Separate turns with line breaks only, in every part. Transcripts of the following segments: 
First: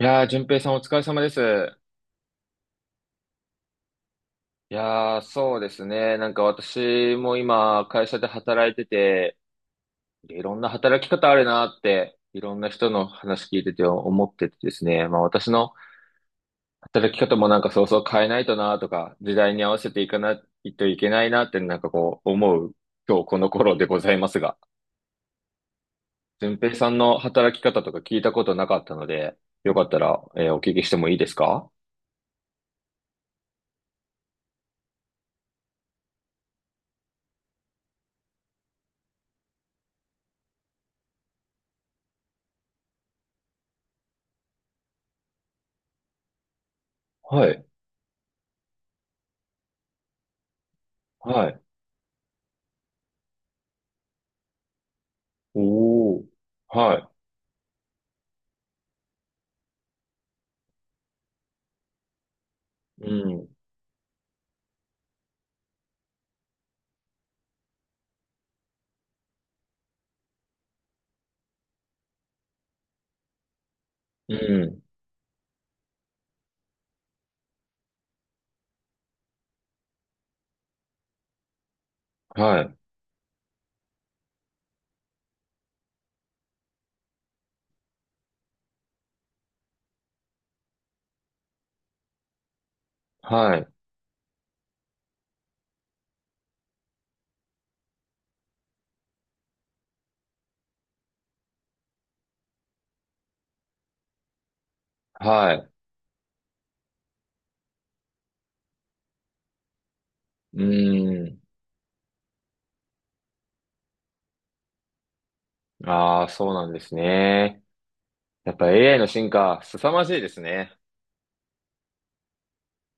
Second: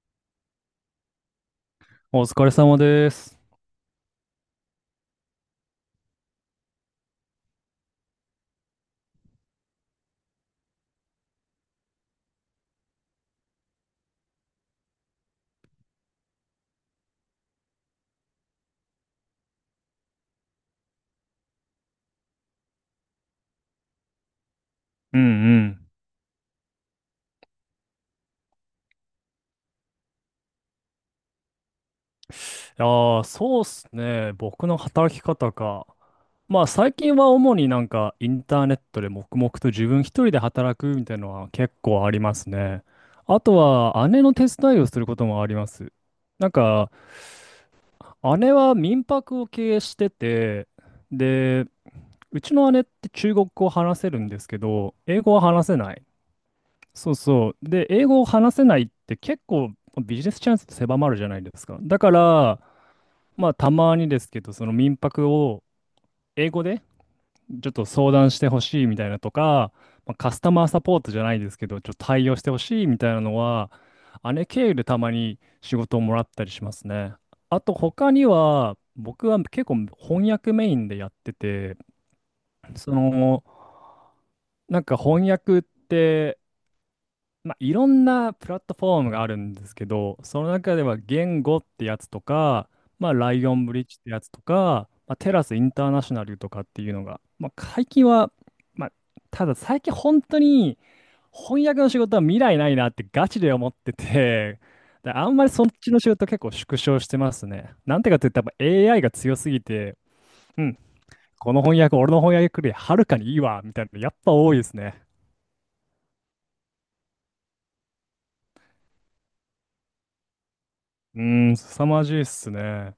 いやー、淳平さんお疲れ様です。
お疲れ様です。
いやー、そうですね。私も今、会社で働いてて、いろんな働き方あるなって、いろんな人の話聞いてて思っててですね。まあ私の働き方も変えないとなとか、時代に合わせていかないといけないなって思う、今日この頃でございますが、
うんうん。
淳平さんの働き方とか聞いたことなかったので、よかったら、お聞きしてもいいですか？
いやそうっすね。僕の働き方か。まあ最近は主にインターネットで黙々と自分一人で働くみたいなのは結構ありますね。あとは姉の手伝いをすることもあります。なんか
はい、
姉は民泊を経営してて、
はい、
で、うちの姉って中国語を話せるんですけど、英語は話せない。
おー、はい。
そうそう。で、英語を話せないって結構ビジネスチャンスって狭まるじゃないですか。だから、
うん。
まあたまにですけど、その民泊を英語でちょっと相談してほしいみたいなとか、まあ、カスタマーサポートじゃないですけど、ちょっと対応してほしいみたいなのは、
う
姉経由
ん。
でたまに仕事をもらったりしますね。あと他には、僕は結構翻訳メインでやってて、
はい。
その、翻訳って、まあ、いろんなプラットフォームがあるんですけど、その中では言語ってやつとか、まあ、ライオ
は
ン
い。
ブリッジってやつとか、まあ、テラスインターナショナルとかっていうのが、まあ、最近は、まあ、ただ最近本当に翻訳の仕事は未来ないなってガチで思ってて、であんまり
は
そっ
い。
ちの仕事結構縮小してますね。なんてかって言ったらやっぱ AI が強すぎて、
う
うん、
ん。
この翻訳、俺の翻訳よりはるかにいいわ、みたいなのやっぱ多いですね。
ああ、そうなんですね。やっぱ AI の進化、凄まじいですね。
うーん、凄まじいっすね。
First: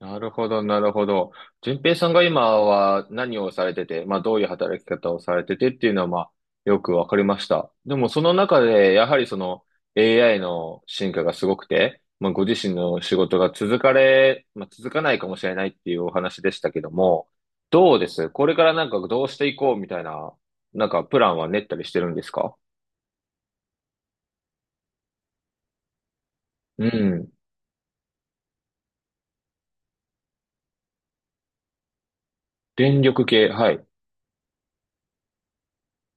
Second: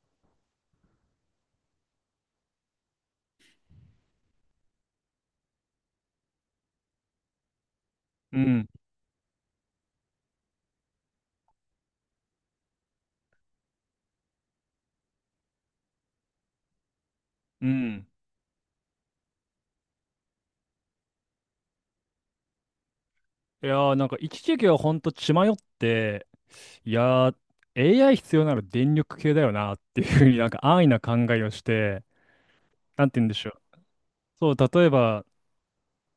なるほど、なるほど。順平さんが今は何をされてて、まあどういう働き方をされててっていうのは、まあよくわかりました。でもその
う
中
ん。
でやはりその AI の進化がすごくて、まあご自身の仕事が続かれ、まあ続かないかもしれないっていうお話でしたけども、
う
どう
ん。
ですこれからどうしていこうみたいな、プランは練ったりしてるんですか？
いやー、一時期はほんと血迷って、
う
いや
ん。
ー、AI 必要なら電力系だよなっていうふうに安易な考えをして、
電
なんて言
力
うんでし
系、
ょう。
はい。
そう、例えば、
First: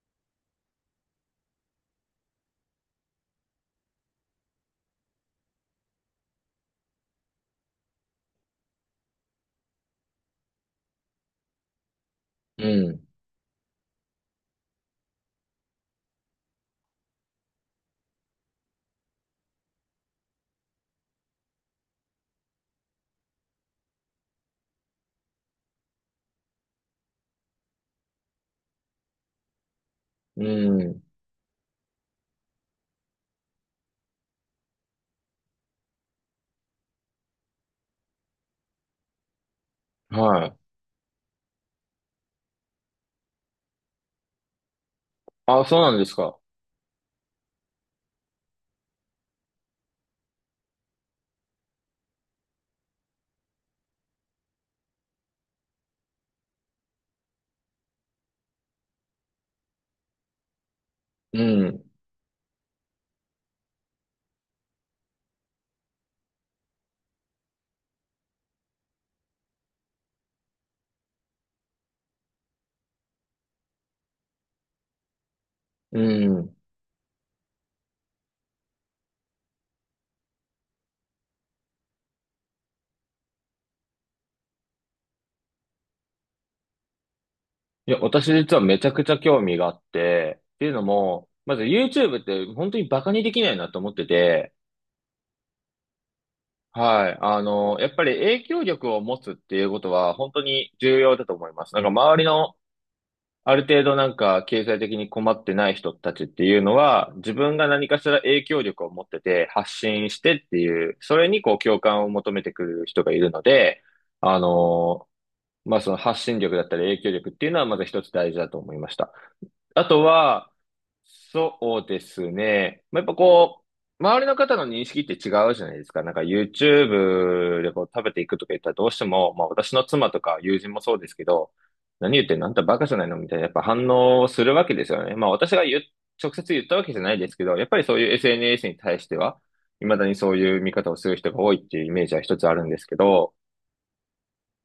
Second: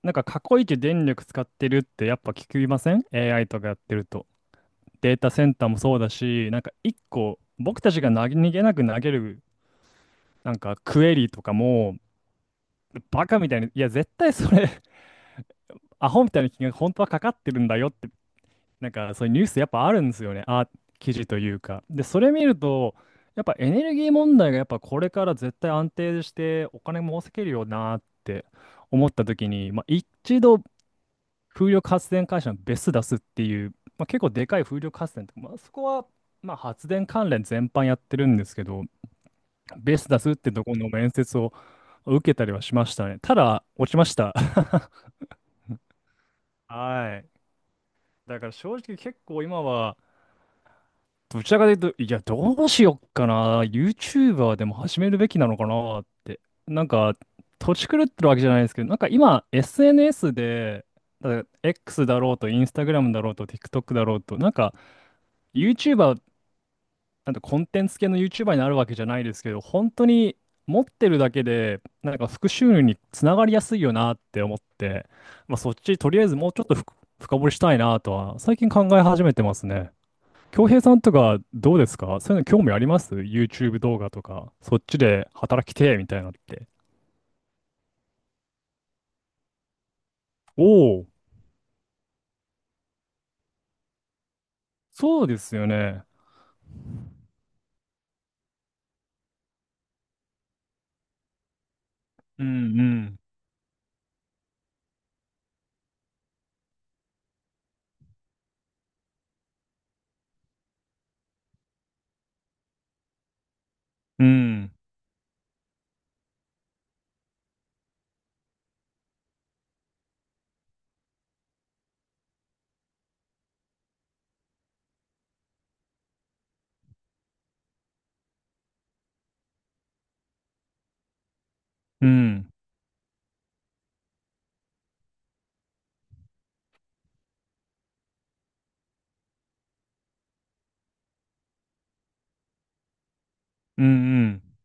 過去一電力使ってるってやっぱ聞きません？ AI とかやってると。データセンターもそうだし、一個、僕たちが投げ逃げなく投げる、クエリとかも、
うん。
バカみたいに、いや、絶対それ、アホみたいな金額本当はかかってるんだよってそういうニュースやっぱあるんですよね。あ、記事というか。で、それ見ると、やっぱエネルギー問題がやっぱこれから絶対安定してお金も稼げるよなって思った時に、まあ、一
う
度
ん。
風力発電会社のベス出すっていう、まあ、結構でかい風力発電とか、まあ、そこはまあ発電関連全般やってるんですけど、ベス出すっ
は
て
い。
とこの面接を受けたりはしましたね。ただ、落ちました。
あ、そうなんですか。
はい。だから正直結構今は、どちらかというと、いや、どうしよっかな。YouTuber でも始めるべきなのかなって。なんか、土地狂ってるわけじゃないですけど、今、SNS で、だか
う
ら
ん。
X だろうと、Instagram だろうと、TikTok だろうと、なんか、YouTuber、コンテンツ系の YouTuber になるわけじゃないですけど、本当に持ってるだけで、副収入につながりやすいよなって思って、まあ、そっち、
う
とりあえずもう
ん。
ちょっと深掘りしたいなとは、最近考え始めてますね。京平さんとかどうですかそういうの興味あります？ YouTube 動画とか、そっちで働きてえみたいなのって。
いや、私実はめちゃくちゃ興味があって、って
お
いうの
お、
も、まず YouTube って本当にバカにできないなと思ってて、
そうですよね。
はい。あの、やっぱり影響力を持つっていうことは本当に重要だと思います。なんか周り
う
の
んうん。
ある程度なんか経済的に困ってない人たちっていうのは、自分が何かしら影響力を持ってて発信してっていう、それにこう共感を求めてくる人がいるので、
う
あ
ん
の、まあその発信力だったり影響力っていうのはまず一つ大事だと思いました。あとは、そうですね。まあ、やっぱこう、周りの方の認識って違うじゃないですか。なんか YouTube でこう食べていくとか言ったらどうしても、まあ私の妻とか友人もそうですけど、
う
何言ってんの
ん
あんたバカじゃないのみたいな、やっぱ反応するわけですよね。まあ私が言う、直接言ったわけじゃないですけど、やっぱりそういう SNS に対しては、未だにそういう見方をする人が多いっていうイメージは一つあるんですけど、
うんうん。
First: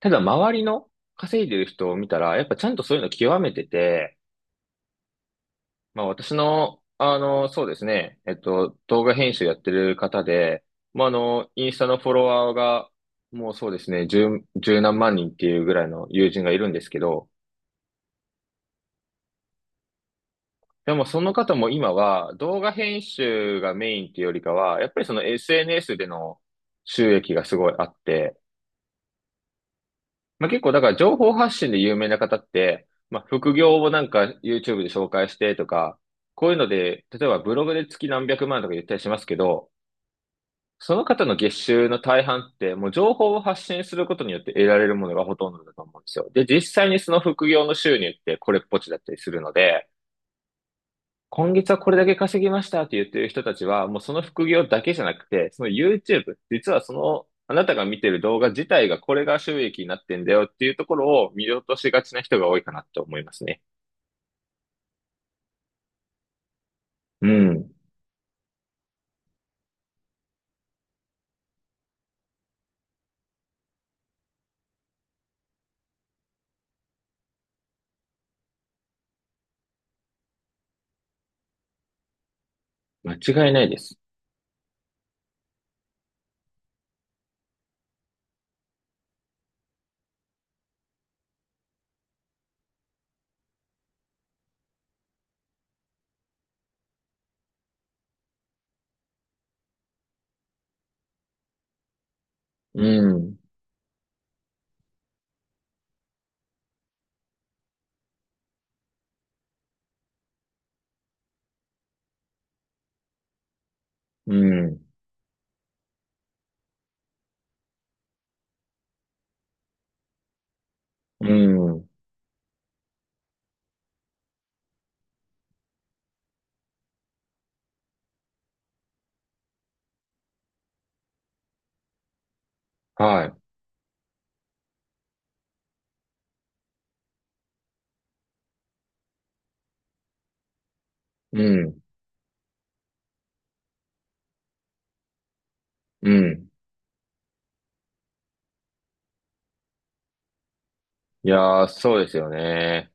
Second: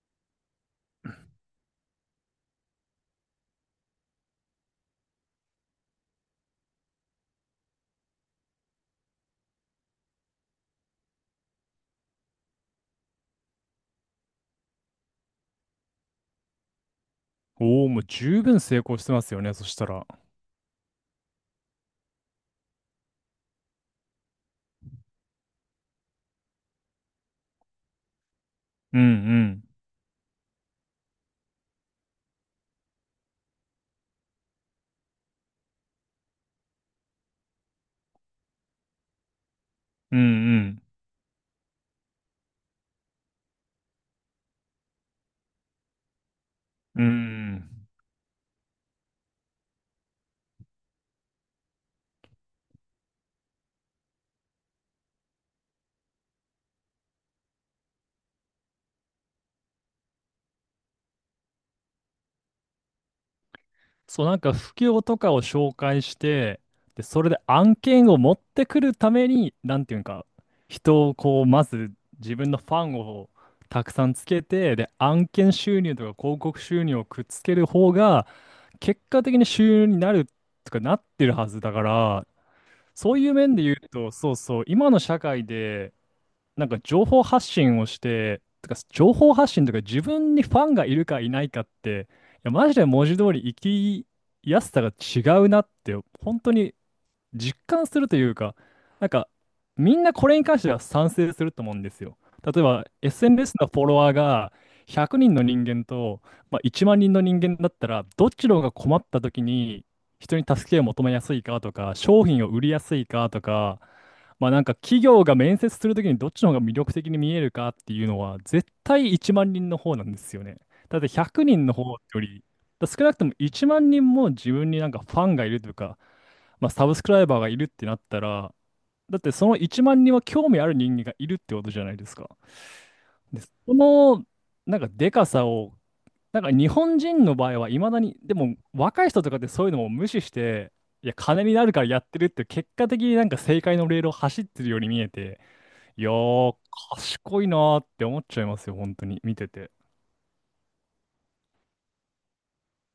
ただ周りの稼いでる人を見たら、やっぱちゃんとそういうの極めてて、まあ私の、あの、そうですね、動画編集やってる方で、まああの、インスタのフォロワーが、もうそうですね、十何万人っていうぐらいの友人がいるんですけど、
おお、もう十分成功してますよね。そしたら。
でもその方も今は動画編集がメインっていうよりかは、やっぱりその SNS での収益がすごいあって、
うんうん。
まあ結構だから情報発信で有名な方って、まあ副業をなんか YouTube で紹介してとか、こういうので、例えばブログで月何百万とか言ったりしますけど、
うんうん。
その方の月収の大半って、もう情報を発信することによって得られるものがほとんどだと思うんですよ。で、実際に
うんう
その副業の
ん。
収入ってこれっぽっちだったりするので、今月はこれだけ稼ぎましたって言ってる人たちは、もうその副業だけじゃなくて、その YouTube、実はその、あなたが見てる動画自体が、これが収益になってんだよっていうところを見落としがちな人が多いかなと思いますね。
そう、不況とかを紹介して、で、そ
う
れで
ん。
案件を持ってくるために、なんていうんか、人をこう、まず自分のファンをたくさんつけて、で、案件収入とか広告収入をくっつける方が、結果的に収入になるとかなってるはずだから、そういう
間違い
面
な
で
い
言う
です。
と、そうそう、今の社会で、情報発信をして、てか情報発信とか自分にファンがいるかいないかって、いや、マジで文字通り生きやすさが違うなって、本当に実感するというか、なんか、みんなこれに関しては賛成すると思うんですよ。例え
う
ば、
ん。
SNS のフォロワーが100人の人間と、まあ、1万人の人間だったら、どっちの方が困った時に人に助けを求めやすいかとか、商品を売りやすいかとか、
う
まあ
ん。
企業が面接するときにどっちの方が魅力的に見えるかっていうのは絶対1万人の方なんですよね。だって
う
100人の方
ん。
よりだから少なくとも1万人も自分にファンがいるというかまあ、サブスクライバーがいるってなったら、だってその1万人は興味ある人間がいるってことじゃないですか。
はい。
で、その、でかさを、日本人の場合はいまだに、でも若い人とかってそういうのも無視して、いや、
う
金になる
ん。
からやってるって結果的に正解のレールを走ってるように見えて、い
う
や
ん。
ー、賢いなーって思っちゃいますよ、本当に、見てて。
いやー、そうですよね。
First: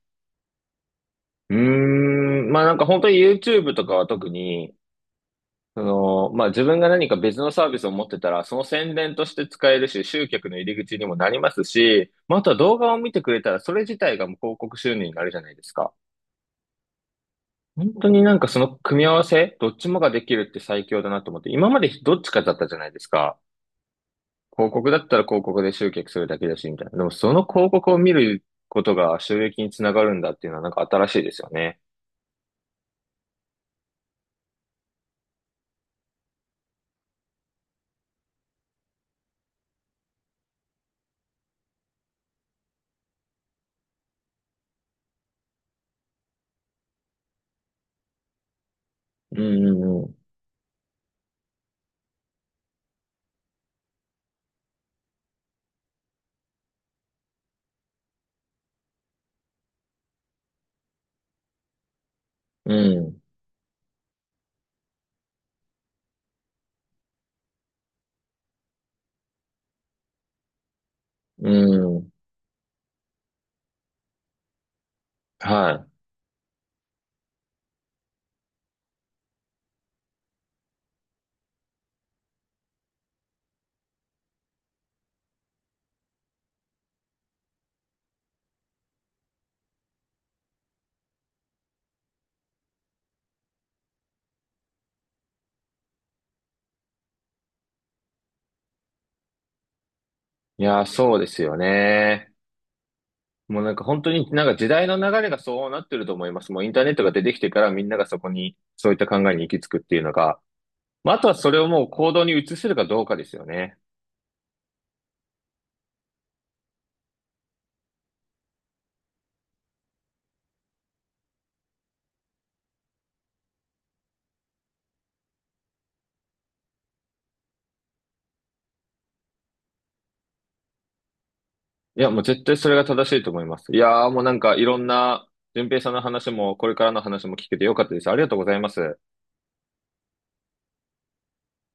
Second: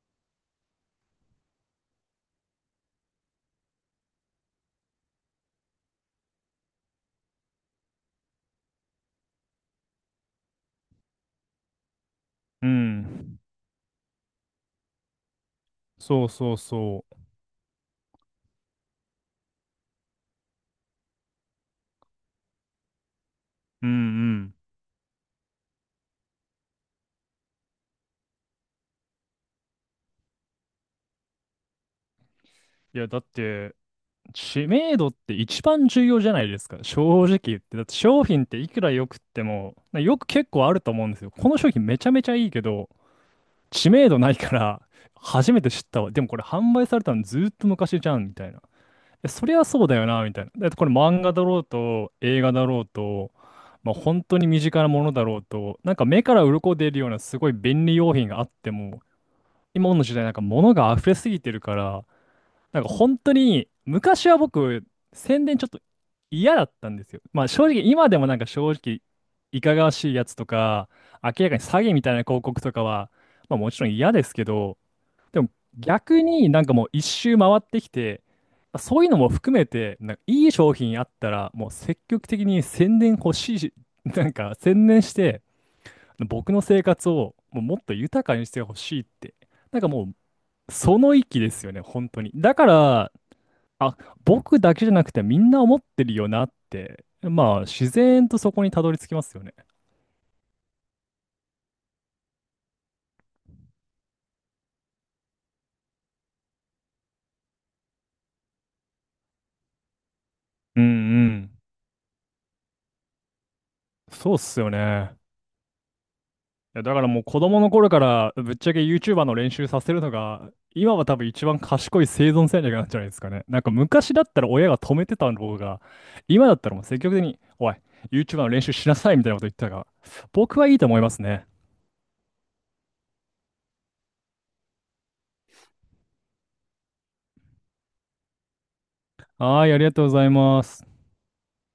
うーん、まあなんか本当に YouTube とかは特に、その、まあ自分が何か別のサービスを持ってたら、その宣伝として使えるし、集客の入り口にもなりますし、まああとは
う
動画を見てく
ん。
れたら、それ自体がもう広告収入になるじゃないですか。
そうそうそう。
本当になんかその組み合わせ、どっちもができるって最強だなと思って、今までどっちかだったじゃないですか。
うんうん。
広告だったら広告で集客するだけだし、みたいな。でもその広告を見ることが収益につながるんだっていうのは、なんか新しいですよね。
いや、だって、知名度って一番重要じゃないですか。正直言って。だって商品っていくら良くっても、よく結構あると思うんですよ。この商品めちゃめちゃいいけど、知名度ないから、初めて知ったわ。でもこれ販売されたのずーっと昔じゃん、みたいな。え
う
そりゃ
ん
そうだよ
うん
な、みたいな。だってこれ漫画だろうと、映画だろうと、まあ、本当に身近なものだろうと、目から鱗出るようなすごい便利用品があっても、今の時代物が溢れすぎてるから、
う
本
ん
当に昔は僕、宣伝ちょっと嫌だったんですよ。まあ正直今でも正直いかがわしいやつとか、明
う
らかに詐欺
ん。う
み
ん。
たいな広告とかは、まあもちろん嫌ですけど、でも
は
逆にもう一周回ってきて、そういうのも含めて、いい商品あったら、もう積極的に宣伝欲しいし、宣伝して、僕の生活をもうもっと豊かにしてほしいって、なんかもうその域ですよね、本当に。だから、あ、僕だけじゃなくてみんな思ってるよなって、まあ自然とそこにたどり着きますよね。
い。いやー、そうですよね。もうなんか本当になんか時代の流れがそうなってると思います。もうインターネットが出てきてから、みんながそこにそういった考えに行き着くっていうのが、
うんう
まあ、あとはそ
ん。
れをもう行動に移せるかどうかですよね。
そうっすよね。いや、だからもう子供の頃からぶっちゃけ YouTuber の練習させるのが、今は多分一番賢い生存戦略なんじゃないですかね。昔だったら親が止めてたのが、今だったらもう積極的に、おい、YouTuber の練習しなさいみたいなこと言ってたが、僕はいいと思いますね。
いや、もう絶対それが正しいと思います。いやーもうなんかいろんな、順平さんの話もこれからの話も聞けてよかったです。ありがとうございます。
はい、ありがとうございます。